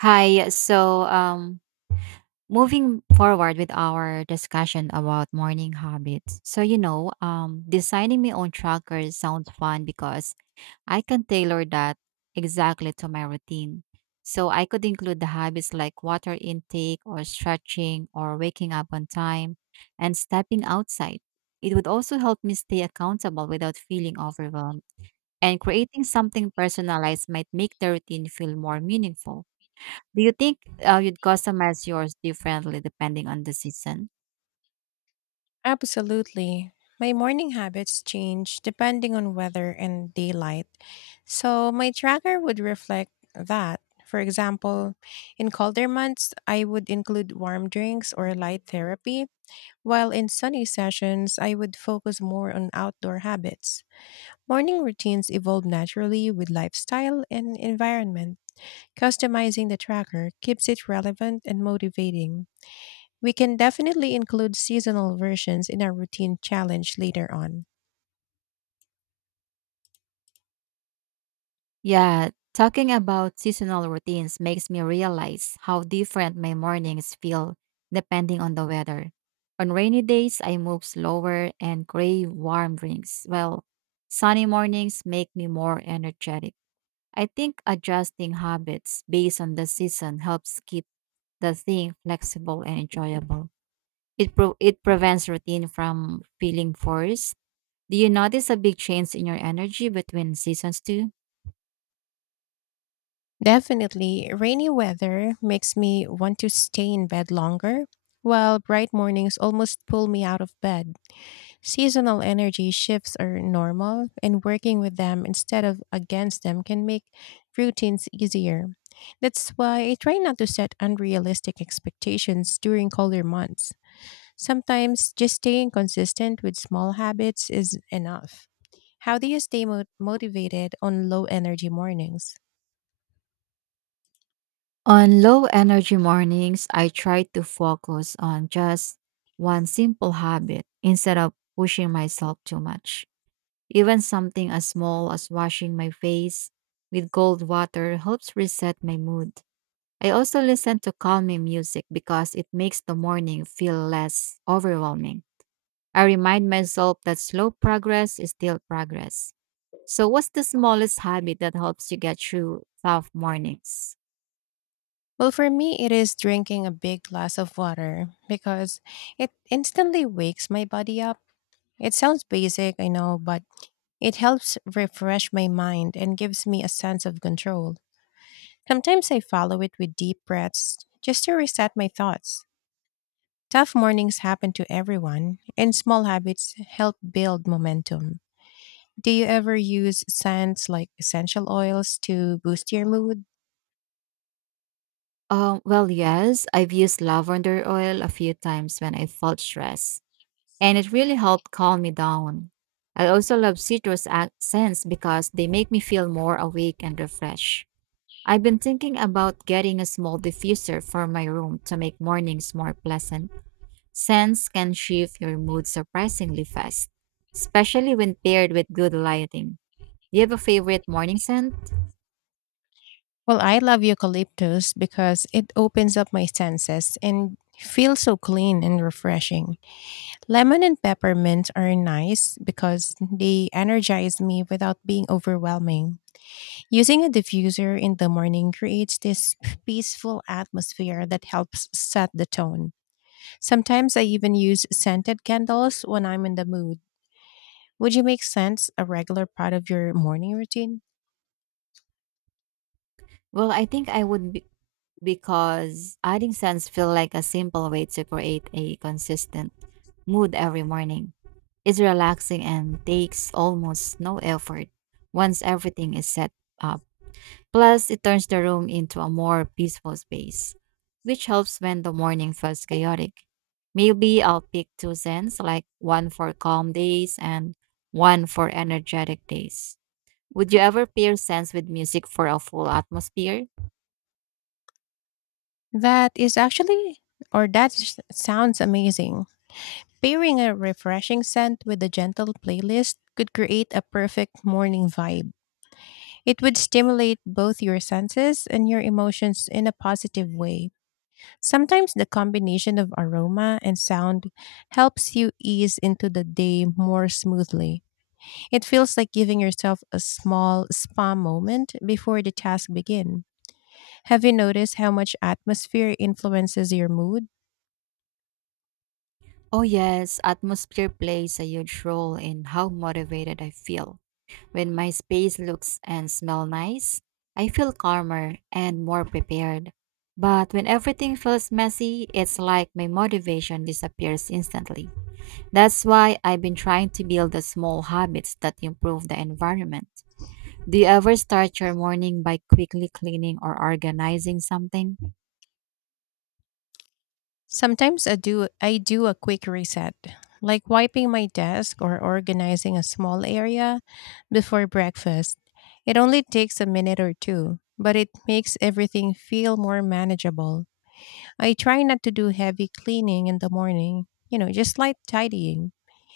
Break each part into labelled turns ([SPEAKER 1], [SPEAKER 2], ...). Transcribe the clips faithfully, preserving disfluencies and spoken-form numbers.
[SPEAKER 1] Hi. So, um, moving forward with our discussion about morning habits. So, you know, um, designing my own tracker sounds fun because I can tailor that exactly to my routine. So, I could include the habits like water intake or stretching or waking up on time and stepping outside. It would also help me stay accountable without feeling overwhelmed. And creating something personalized might make the routine feel more meaningful. Do you think uh, you'd customize yours differently depending on the season?
[SPEAKER 2] Absolutely. My morning habits change depending on weather and daylight. So my tracker would reflect that. For example, in colder months, I would include warm drinks or light therapy, while in sunny sessions, I would focus more on outdoor habits. Morning routines evolve naturally with lifestyle and environment. Customizing the tracker keeps it relevant and motivating. We can definitely include seasonal versions in our routine challenge later on.
[SPEAKER 1] Yeah, talking about seasonal routines makes me realize how different my mornings feel depending on the weather. On rainy days, I move slower and crave warm drinks, while sunny mornings make me more energetic. I think adjusting habits based on the season helps keep the thing flexible and enjoyable. It, pro- it prevents routine from feeling forced. Do you notice a big change in your energy between seasons too?
[SPEAKER 2] Definitely, rainy weather makes me want to stay in bed longer, while bright mornings almost pull me out of bed. Seasonal energy shifts are normal, and working with them instead of against them can make routines easier. That's why I try not to set unrealistic expectations during colder months. Sometimes just staying consistent with small habits is enough. How do you stay mo- motivated on low energy mornings?
[SPEAKER 1] On low energy mornings, I try to focus on just one simple habit instead of pushing myself too much. Even something as small as washing my face with cold water helps reset my mood. I also listen to calming music because it makes the morning feel less overwhelming. I remind myself that slow progress is still progress. So, what's the smallest habit that helps you get through tough mornings?
[SPEAKER 2] Well, for me, it is drinking a big glass of water because it instantly wakes my body up. It sounds basic, I know, but it helps refresh my mind and gives me a sense of control. Sometimes I follow it with deep breaths just to reset my thoughts. Tough mornings happen to everyone, and small habits help build momentum. Do you ever use scents like essential oils to boost your mood?
[SPEAKER 1] Um, well, yes, I've used lavender oil a few times when I felt stressed, and it really helped calm me down. I also love citrus ac- scents because they make me feel more awake and refreshed. I've been thinking about getting a small diffuser for my room to make mornings more pleasant. Scents can shift your mood surprisingly fast, especially when paired with good lighting. Do you have a favorite morning scent?
[SPEAKER 2] Well, I love eucalyptus because it opens up my senses and feels so clean and refreshing. Lemon and peppermint are nice because they energize me without being overwhelming. Using a diffuser in the morning creates this peaceful atmosphere that helps set the tone. Sometimes I even use scented candles when I'm in the mood. Would you make sense a regular part of your morning routine?
[SPEAKER 1] Well, I think I would be, because adding scents feel like a simple way to create a consistent mood every morning. It's relaxing and takes almost no effort once everything is set up. Plus, it turns the room into a more peaceful space, which helps when the morning feels chaotic. Maybe I'll pick two scents, like one for calm days and one for energetic days. Would you ever pair scents with music for a full atmosphere?
[SPEAKER 2] That is actually or that s- sounds amazing. Pairing a refreshing scent with a gentle playlist could create a perfect morning vibe. It would stimulate both your senses and your emotions in a positive way. Sometimes the combination of aroma and sound helps you ease into the day more smoothly. It feels like giving yourself a small spa moment before the task begins. Have you noticed how much atmosphere influences your mood?
[SPEAKER 1] Oh, yes, atmosphere plays a huge role in how motivated I feel. When my space looks and smell nice, I feel calmer and more prepared. But when everything feels messy, it's like my motivation disappears instantly. That's why I've been trying to build the small habits that improve the environment. Do you ever start your morning by quickly cleaning or organizing something?
[SPEAKER 2] Sometimes I do I do a quick reset, like wiping my desk or organizing a small area before breakfast. It only takes a minute or two, but it makes everything feel more manageable. I try not to do heavy cleaning in the morning, you know, just light tidying.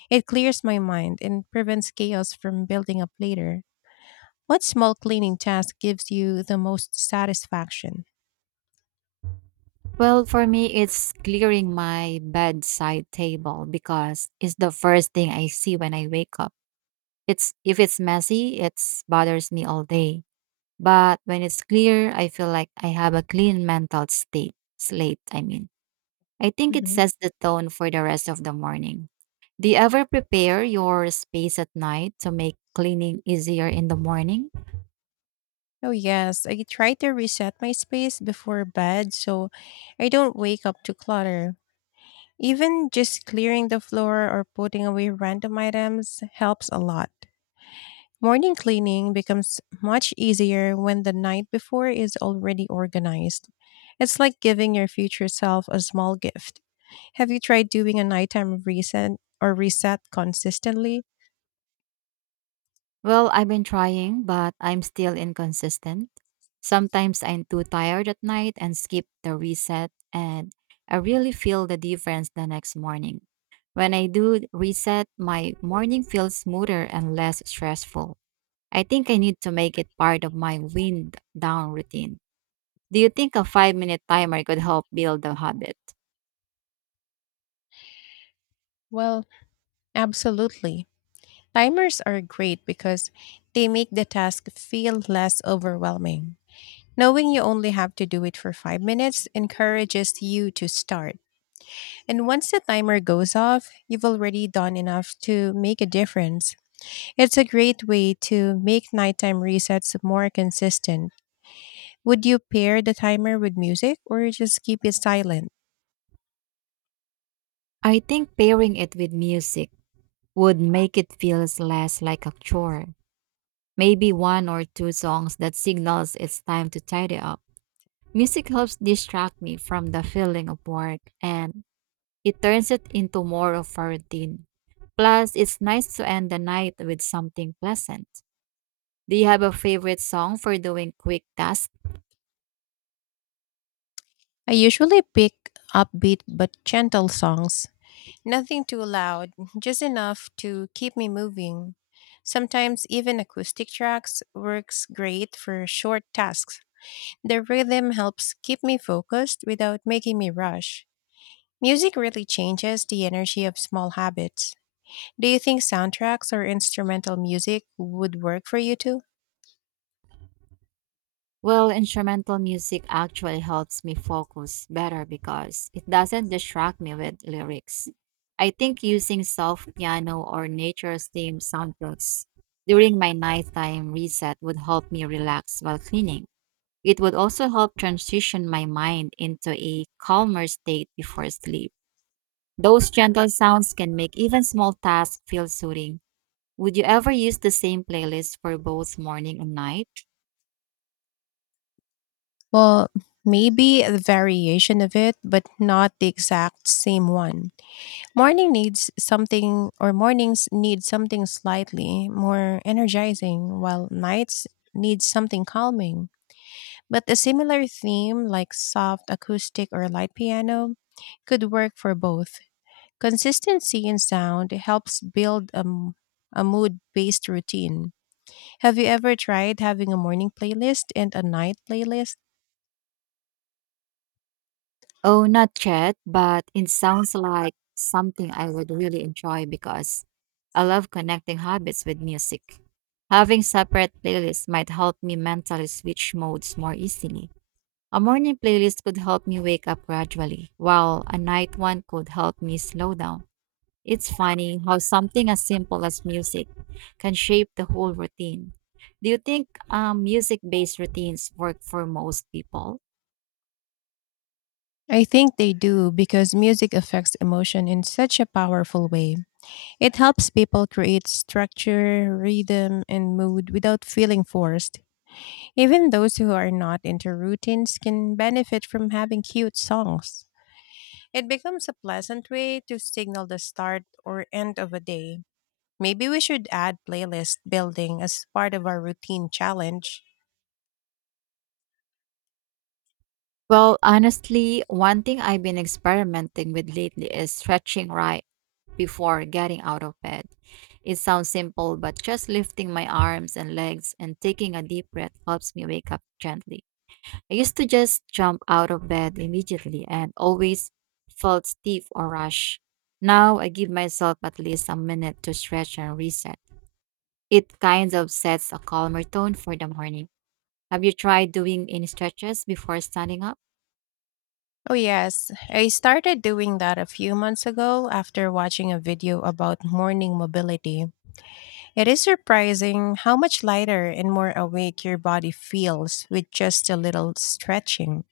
[SPEAKER 2] It clears my mind and prevents chaos from building up later. What small cleaning task gives you the most satisfaction?
[SPEAKER 1] Well, for me, it's clearing my bedside table because it's the first thing I see when I wake up. It's if it's messy, it bothers me all day. But when it's clear, I feel like I have a clean mental state slate, I mean. I think it
[SPEAKER 2] Mhm.
[SPEAKER 1] sets the tone for the rest of the morning. Do you ever prepare your space at night to make cleaning easier in the morning?
[SPEAKER 2] Oh, yes. I try to reset my space before bed so I don't wake up to clutter. Even just clearing the floor or putting away random items helps a lot. Morning cleaning becomes much easier when the night before is already organized. It's like giving your future self a small gift. Have you tried doing a nighttime reset or reset consistently?
[SPEAKER 1] Well, I've been trying, but I'm still inconsistent. Sometimes I'm too tired at night and skip the reset, and I really feel the difference the next morning. When I do reset, my morning feels smoother and less stressful. I think I need to make it part of my wind down routine. Do you think a five minute timer could help build the habit?
[SPEAKER 2] Well, absolutely. Timers are great because they make the task feel less overwhelming. Knowing you only have to do it for five minutes encourages you to start. And once the timer goes off, you've already done enough to make a difference. It's a great way to make nighttime resets more consistent. Would you pair the timer with music or just keep it silent?
[SPEAKER 1] I think pairing it with music would make it feels less like a chore. Maybe one or two songs that signals it's time to tidy up. Music helps distract me from the feeling of work and it turns it into more of a routine. Plus, it's nice to end the night with something pleasant. Do you have a favorite song for doing quick tasks?
[SPEAKER 2] I usually pick upbeat but gentle songs. Nothing too loud, just enough to keep me moving. Sometimes even acoustic tracks works great for short tasks. The rhythm helps keep me focused without making me rush. Music really changes the energy of small habits. Do you think soundtracks or instrumental music would work for you too?
[SPEAKER 1] Well, instrumental music actually helps me focus better because it doesn't distract me with lyrics. I think using soft piano or nature's theme soundtracks during my nighttime reset would help me relax while cleaning. It would also help transition my mind into a calmer state before sleep. Those gentle sounds can make even small tasks feel soothing. Would you ever use the same playlist for both morning and night?
[SPEAKER 2] Well, maybe a variation of it, but not the exact same one. Morning needs something, or mornings need something slightly more energizing, while nights need something calming. But a similar theme, like soft acoustic or light piano, could work for both. Consistency in sound helps build a, m- a mood based routine. Have you ever tried having a morning playlist and a night playlist?
[SPEAKER 1] Oh, not yet, but it sounds like something I would really enjoy because I love connecting habits with music. Having separate playlists might help me mentally switch modes more easily. A morning playlist could help me wake up gradually, while a night one could help me slow down. It's funny how something as simple as music can shape the whole routine. Do you think um, music based routines work for most people?
[SPEAKER 2] I think they do because music affects emotion in such a powerful way. It helps people create structure, rhythm, and mood without feeling forced. Even those who are not into routines can benefit from having cute songs. It becomes a pleasant way to signal the start or end of a day. Maybe we should add playlist building as part of our routine challenge.
[SPEAKER 1] Well, honestly, one thing I've been experimenting with lately is stretching right before getting out of bed. It sounds simple, but just lifting my arms and legs and taking a deep breath helps me wake up gently. I used to just jump out of bed immediately and always felt stiff or rush. Now I give myself at least a minute to stretch and reset. It kind of sets a calmer tone for the morning. Have you tried doing any stretches before standing up?
[SPEAKER 2] Oh, yes. I started doing that a few months ago after watching a video about morning mobility. It is surprising how much lighter and more awake your body feels with just a little stretching.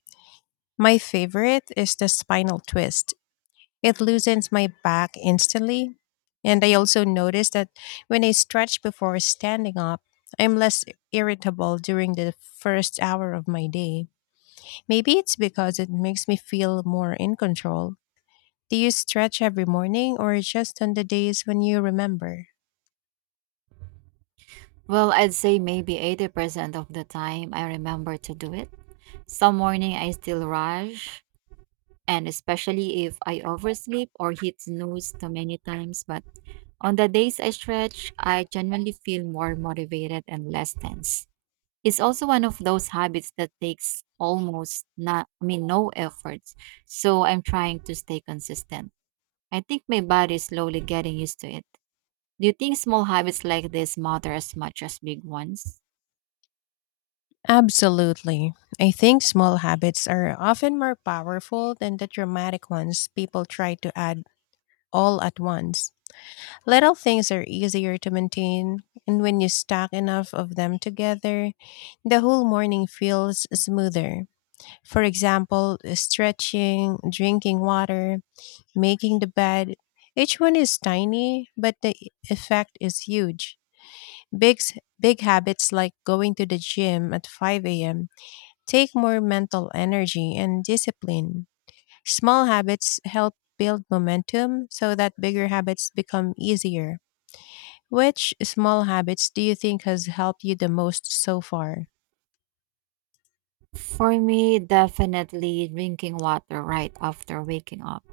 [SPEAKER 2] My favorite is the spinal twist, it loosens my back instantly. And I also notice that when I stretch before standing up, I'm less irritable during the first hour of my day. Maybe it's because it makes me feel more in control. Do you stretch every morning or just on the days when you remember?
[SPEAKER 1] Well, I'd say maybe eighty percent of the time I remember to do it. Some morning I still rush, and especially if I oversleep or hit snooze too many times. But on the days I stretch, I genuinely feel more motivated and less tense. It's also one of those habits that takes almost not, I mean, no efforts. So I'm trying to stay consistent. I think my body is slowly getting used to it. Do you think small habits like this matter as much as big ones?
[SPEAKER 2] Absolutely. I think small habits are often more powerful than the dramatic ones people try to add all at once. Little things are easier to maintain, and when you stack enough of them together, the whole morning feels smoother. For example, stretching, drinking water, making the bed. Each one is tiny, but the effect is huge. Big, s- big habits like going to the gym at five a m take more mental energy and discipline. Small habits help build momentum so that bigger habits become easier. Which small habits do you think has helped you the most so far?
[SPEAKER 1] For me, definitely drinking water right after waking up.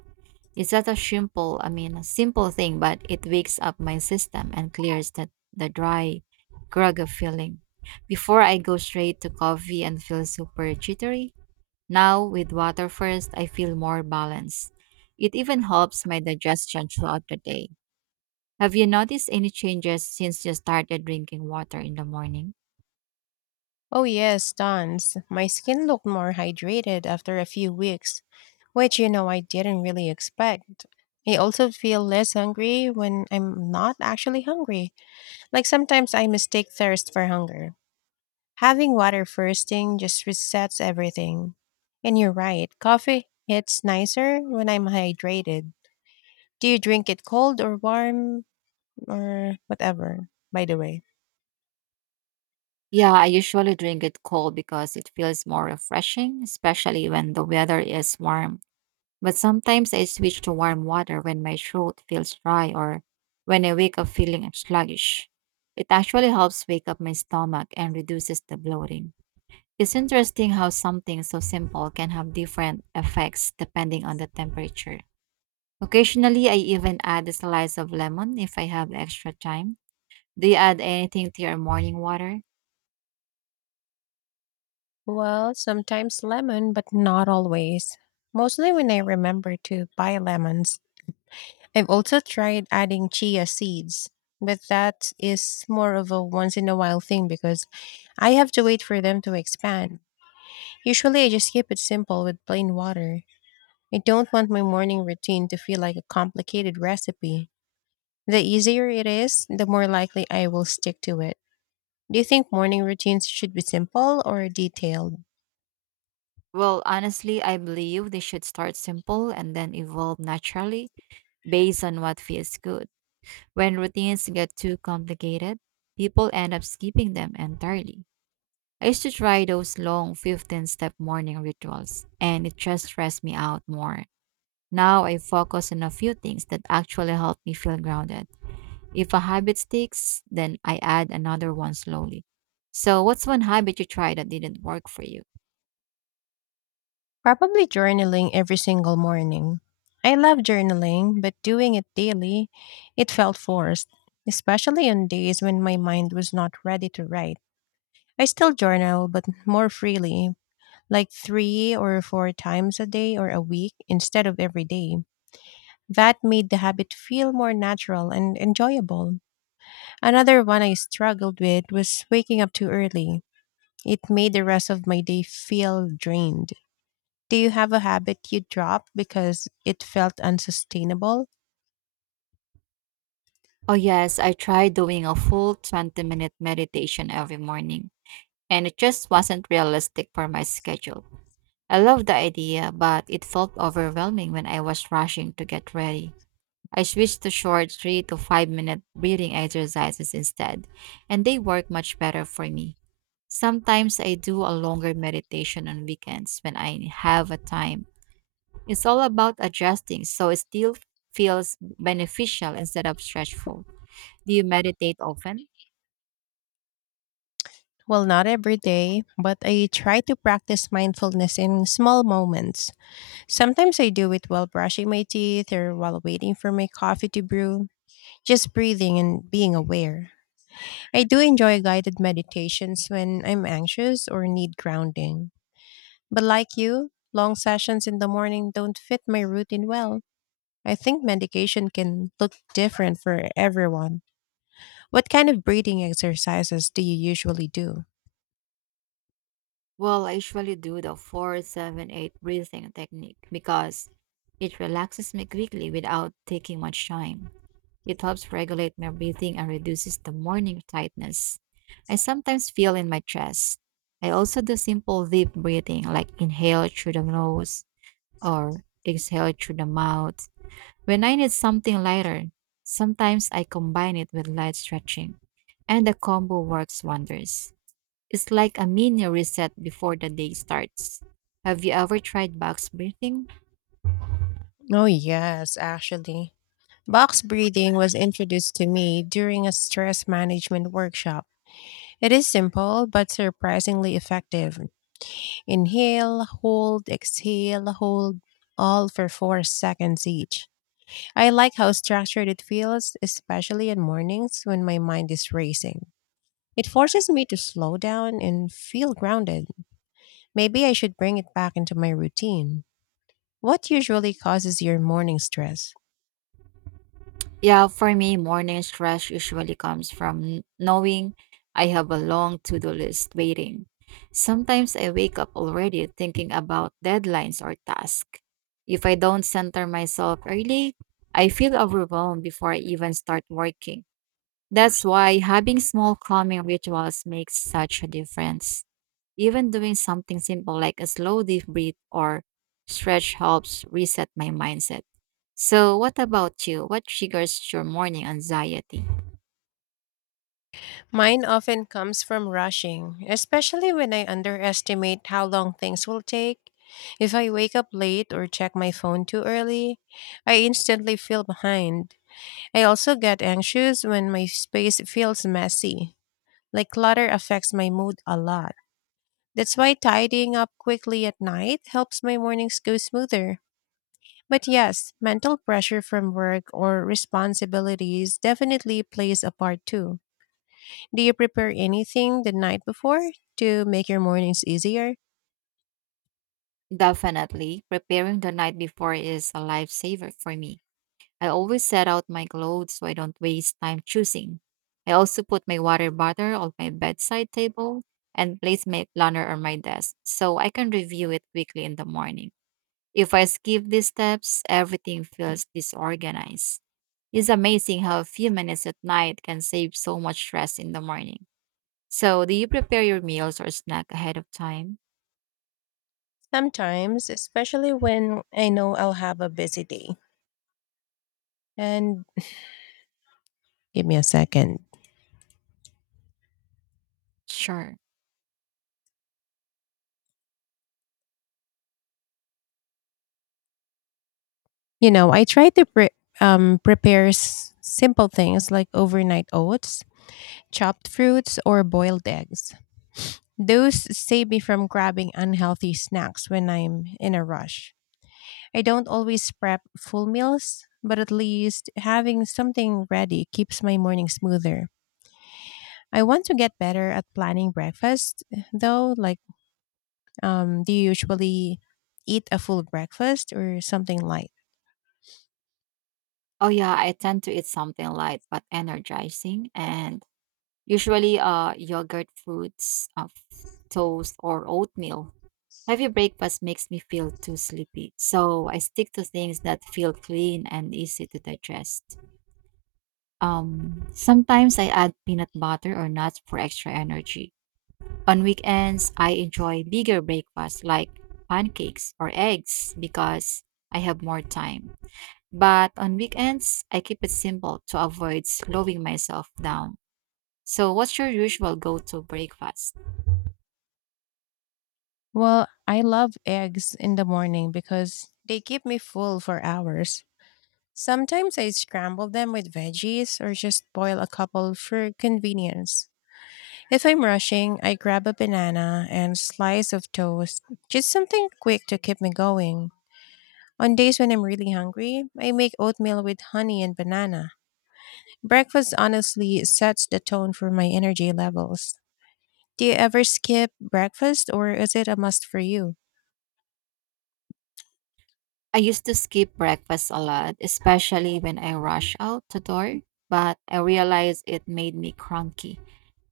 [SPEAKER 1] It's such a simple, I mean, a simple thing, but it wakes up my system and clears the, the dry, groggy feeling. Before I go straight to coffee and feel super jittery, now with water first, I feel more balanced. It even helps my digestion throughout the day. Have you noticed any changes since you started drinking water in the morning?
[SPEAKER 2] Oh, yes, tons. My skin looked more hydrated after a few weeks, which, you know, I didn't really expect. I also feel less hungry when I'm not actually hungry. Like sometimes I mistake thirst for hunger. Having water first thing just resets everything. And you're right, coffee hits nicer when I'm hydrated. Do you drink it cold or warm or whatever, by the way?
[SPEAKER 1] Yeah, I usually drink it cold because it feels more refreshing, especially when the weather is warm. But sometimes I switch to warm water when my throat feels dry or when I wake up feeling sluggish. It actually helps wake up my stomach and reduces the bloating. It's interesting how something so simple can have different effects depending on the temperature. Occasionally, I even add a slice of lemon if I have extra time. Do you add anything to your morning water?
[SPEAKER 2] Well, sometimes lemon, but not always. Mostly when I remember to buy lemons. I've also tried adding chia seeds, but that is more of a once in a while thing because I have to wait for them to expand. Usually, I just keep it simple with plain water. I don't want my morning routine to feel like a complicated recipe. The easier it is, the more likely I will stick to it. Do you think morning routines should be simple or detailed?
[SPEAKER 1] Well, honestly, I believe they should start simple and then evolve naturally based on what feels good. When routines get too complicated, people end up skipping them entirely. I used to try those long fifteen step morning rituals, and it just stressed me out more. Now I focus on a few things that actually help me feel grounded. If a habit sticks, then I add another one slowly. So, what's one habit you tried that didn't work for you?
[SPEAKER 2] Probably journaling every single morning. I love journaling, but doing it daily, it felt forced, especially on days when my mind was not ready to write. I still journal, but more freely, like three or four times a day or a week instead of every day. That made the habit feel more natural and enjoyable. Another one I struggled with was waking up too early. It made the rest of my day feel drained. Do you have a habit you dropped because it felt unsustainable?
[SPEAKER 1] Oh, yes, I tried doing a full twenty minute meditation every morning, and it just wasn't realistic for my schedule. I love the idea, but it felt overwhelming when I was rushing to get ready. I switched to short three to five minute breathing exercises instead, and they work much better for me. Sometimes I do a longer meditation on weekends when I have a time. It's all about adjusting so it still feels beneficial instead of stressful. Do you meditate often?
[SPEAKER 2] Well, not every day, but I try to practice mindfulness in small moments. Sometimes I do it while brushing my teeth or while waiting for my coffee to brew. Just breathing and being aware. I do enjoy guided meditations when I'm anxious or need grounding. But like you, long sessions in the morning don't fit my routine well. I think medication can look different for everyone. What kind of breathing exercises do you usually do?
[SPEAKER 1] Well, I usually do the four seven eight breathing technique because it relaxes me quickly without taking much time. It helps regulate my breathing and reduces the morning tightness I sometimes feel in my chest. I also do simple deep breathing like inhale through the nose or exhale through the mouth. When I need something lighter, sometimes I combine it with light stretching, and the combo works wonders. It's like a mini reset before the day starts. Have you ever tried box breathing?
[SPEAKER 2] Oh, yes, actually. Box breathing was introduced to me during a stress management workshop. It is simple but surprisingly effective. Inhale, hold, exhale, hold, all for four seconds each. I like how structured it feels, especially in mornings when my mind is racing. It forces me to slow down and feel grounded. Maybe I should bring it back into my routine. What usually causes your morning stress?
[SPEAKER 1] Yeah, for me, morning stress usually comes from n- knowing I have a long to do list waiting. Sometimes I wake up already thinking about deadlines or tasks. If I don't center myself early, I feel overwhelmed before I even start working. That's why having small calming rituals makes such a difference. Even doing something simple like a slow deep breath or stretch helps reset my mindset. So, what about you? What triggers your morning anxiety?
[SPEAKER 2] Mine often comes from rushing, especially when I underestimate how long things will take. If I wake up late or check my phone too early, I instantly feel behind. I also get anxious when my space feels messy. Like clutter affects my mood a lot. That's why tidying up quickly at night helps my mornings go smoother. But yes, mental pressure from work or responsibilities definitely plays a part too. Do you prepare anything the night before to make your mornings easier?
[SPEAKER 1] Definitely, preparing the night before is a lifesaver for me. I always set out my clothes so I don't waste time choosing. I also put my water bottle on my bedside table and place my planner on my desk so I can review it quickly in the morning. If I skip these steps, everything feels disorganized. It's amazing how a few minutes at night can save so much stress in the morning. So, do you prepare your meals or snack ahead of time?
[SPEAKER 2] Sometimes, especially when I know I'll have a busy day. And give me a second.
[SPEAKER 1] Sure.
[SPEAKER 2] You know, I try to pre- um, prepare s- simple things like overnight oats, chopped fruits, or boiled eggs. Those save me from grabbing unhealthy snacks when I'm in a rush. I don't always prep full meals, but at least having something ready keeps my morning smoother. I want to get better at planning breakfast, though. Like, um, do you usually eat a full breakfast or something light?
[SPEAKER 1] Oh, yeah, I tend to eat something light but energizing and usually, uh, yogurt, fruits, uh, f- toast, or oatmeal. Heavy breakfast makes me feel too sleepy, so I stick to things that feel clean and easy to digest. Um, sometimes I add peanut butter or nuts for extra energy. On weekends, I enjoy bigger breakfasts like pancakes or eggs because I have more time. But on weekends, I keep it simple to avoid slowing myself down. So, what's your usual go to breakfast?
[SPEAKER 2] Well, I love eggs in the morning because they keep me full for hours. Sometimes I scramble them with veggies or just boil a couple for convenience. If I'm rushing, I grab a banana and slice of toast, just something quick to keep me going. On days when I'm really hungry, I make oatmeal with honey and banana. Breakfast honestly sets the tone for my energy levels. Do you ever skip breakfast or is it a must for you?
[SPEAKER 1] I used to skip breakfast a lot, especially when I rush out the door, but I realized it made me cranky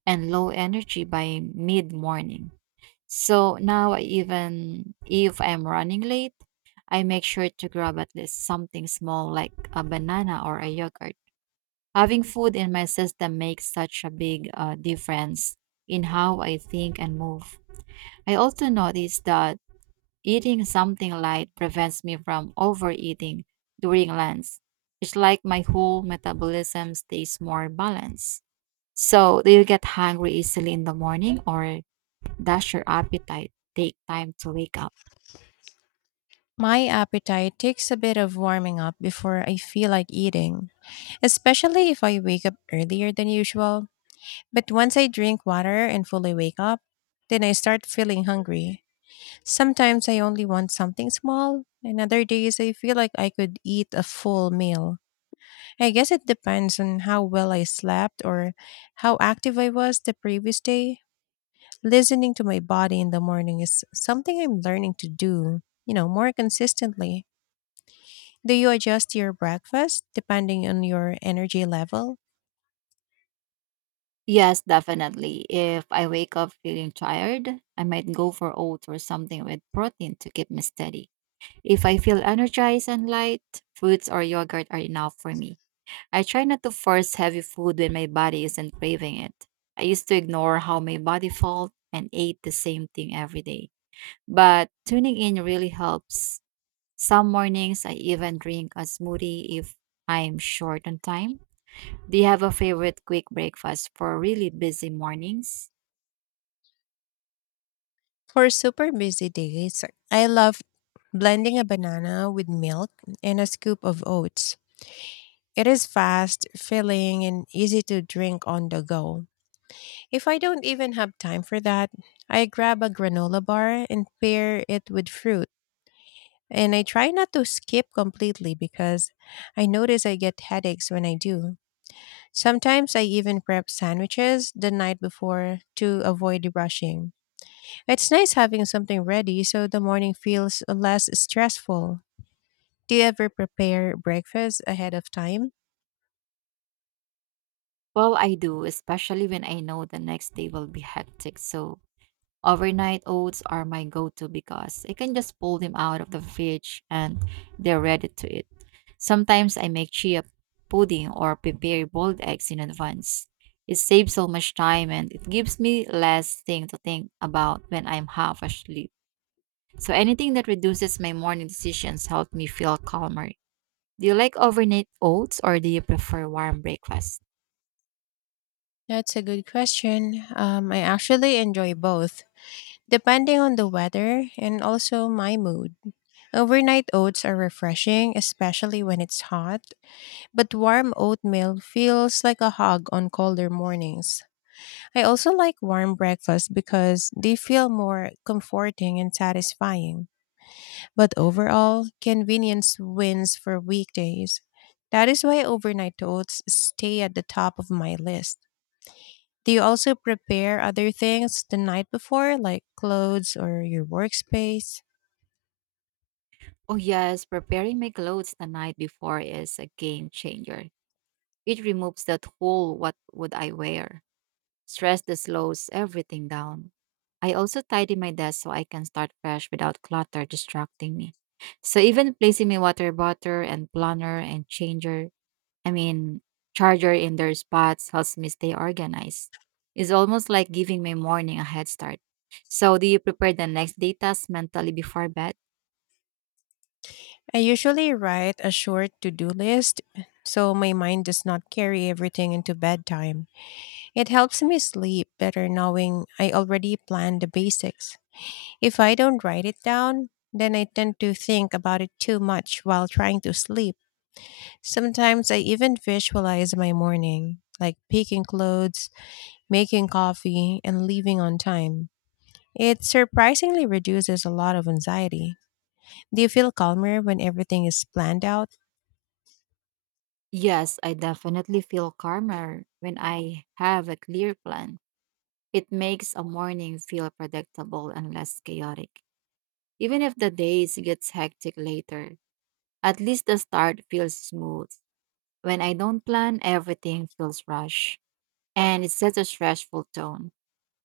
[SPEAKER 1] and low energy by mid morning. So now, even if I'm running late, I make sure to grab at least something small like a banana or a yogurt. Having food in my system makes such a big uh, difference in how I think and move. I also noticed that eating something light prevents me from overeating during lunch. It's like my whole metabolism stays more balanced. So, do you get hungry easily in the morning or does your appetite take time to wake up?
[SPEAKER 2] My appetite takes a bit of warming up before I feel like eating, especially if I wake up earlier than usual. But once I drink water and fully wake up, then I start feeling hungry. Sometimes I only want something small, and other days I feel like I could eat a full meal. I guess it depends on how well I slept or how active I was the previous day. Listening to my body in the morning is something I'm learning to do, you know, more consistently. Do you adjust your breakfast depending on your energy level?
[SPEAKER 1] Yes, definitely. If I wake up feeling tired, I might go for oats or something with protein to keep me steady. If I feel energized and light, fruits or yogurt are enough for me. I try not to force heavy food when my body isn't craving it. I used to ignore how my body felt and ate the same thing every day. But tuning in really helps. Some mornings I even drink a smoothie if I'm short on time. Do you have a favorite quick breakfast for really busy mornings?
[SPEAKER 2] For super busy days, I love blending a banana with milk and a scoop of oats. It is fast, filling, and easy to drink on the go. If I don't even have time for that, I grab a granola bar and pair it with fruit. And I try not to skip completely because I notice I get headaches when I do. Sometimes I even prep sandwiches the night before to avoid rushing. It's nice having something ready so the morning feels less stressful. Do you ever prepare breakfast ahead of time?
[SPEAKER 1] Well, I do, especially when I know the next day will be hectic. So overnight oats are my go to because I can just pull them out of the fridge and they're ready to eat. Sometimes I make chia pudding or prepare boiled eggs in advance. It saves so much time and it gives me less thing to think about when I'm half asleep. So anything that reduces my morning decisions helps me feel calmer. Do you like overnight oats or do you prefer warm breakfast?
[SPEAKER 2] That's a good question. Um, I actually enjoy both, depending on the weather and also my mood. Overnight oats are refreshing, especially when it's hot, but warm oatmeal feels like a hug on colder mornings. I also like warm breakfasts because they feel more comforting and satisfying. But overall, convenience wins for weekdays. That is why overnight oats stay at the top of my list. Do you also prepare other things the night before, like clothes or your workspace?
[SPEAKER 1] Oh yes, preparing my clothes the night before is a game changer. It removes that whole what would I wear? Stress that slows everything down. I also tidy my desk so I can start fresh without clutter distracting me. So even placing my water bottle and planner and changer, I mean charger in their spots helps me stay organized. It's almost like giving my morning a head start. So do you prepare the next day task mentally before bed?
[SPEAKER 2] I usually write a short to do list so my mind does not carry everything into bedtime. It helps me sleep better knowing I already planned the basics. If I don't write it down, then I tend to think about it too much while trying to sleep. Sometimes I even visualize my morning, like picking clothes, making coffee, and leaving on time. It surprisingly reduces a lot of anxiety. Do you feel calmer when everything is planned out?
[SPEAKER 1] Yes, I definitely feel calmer when I have a clear plan. It makes a morning feel predictable and less chaotic. Even if the days gets hectic later, at least the start feels smooth. When I don't plan, everything feels rushed and it sets a stressful tone.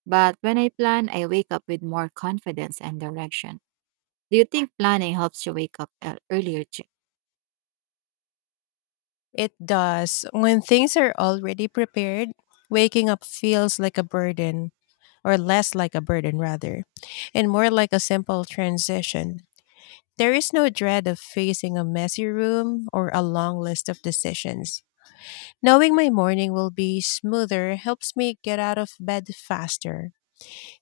[SPEAKER 1] But when I plan, I wake up with more confidence and direction. Do you think planning helps you wake up ear- earlier? Chi?
[SPEAKER 2] It does. When things are already prepared, waking up feels like a burden, or less like a burden, rather, and more like a simple transition. There is no dread of facing a messy room or a long list of decisions. Knowing my morning will be smoother helps me get out of bed faster.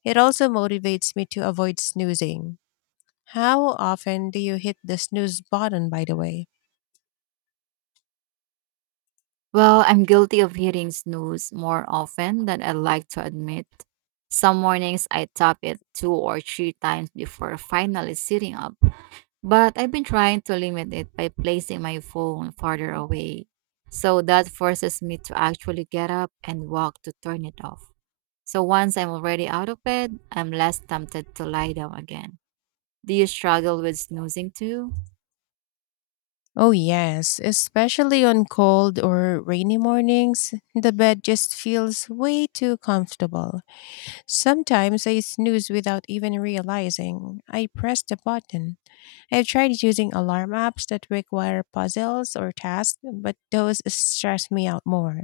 [SPEAKER 2] It also motivates me to avoid snoozing. How often do you hit the snooze button, by the way?
[SPEAKER 1] Well, I'm guilty of hitting snooze more often than I like to admit. Some mornings I tap it two or three times before finally sitting up. But I've been trying to limit it by placing my phone farther away. So that forces me to actually get up and walk to turn it off. So once I'm already out of bed, I'm less tempted to lie down again. Do you struggle with snoozing too?
[SPEAKER 2] Oh, yes, especially on cold or rainy mornings, the bed just feels way too comfortable. Sometimes I snooze without even realizing I pressed the button. I've tried using alarm apps that require puzzles or tasks, but those stress me out more.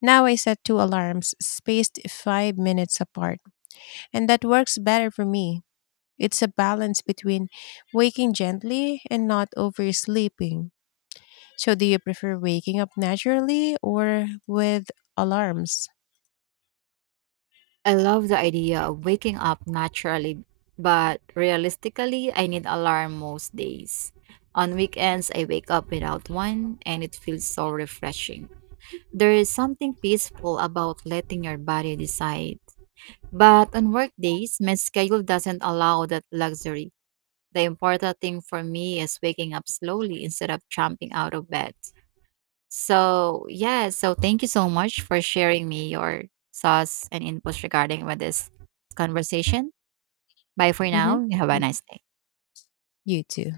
[SPEAKER 2] Now I set two alarms spaced five minutes apart, and that works better for me. It's a balance between waking gently and not oversleeping. So, do you prefer waking up naturally or with alarms?
[SPEAKER 1] I love the idea of waking up naturally, but realistically, I need alarm most days. On weekends, I wake up without one, and it feels so refreshing. There is something peaceful about letting your body decide. But on work days, my schedule doesn't allow that luxury. The important thing for me is waking up slowly instead of jumping out of bed. So, yeah, so thank you so much for sharing me your thoughts and inputs regarding with this conversation. Bye for
[SPEAKER 2] Mm-hmm.
[SPEAKER 1] now. Have a
[SPEAKER 2] You
[SPEAKER 1] nice day.
[SPEAKER 2] you too.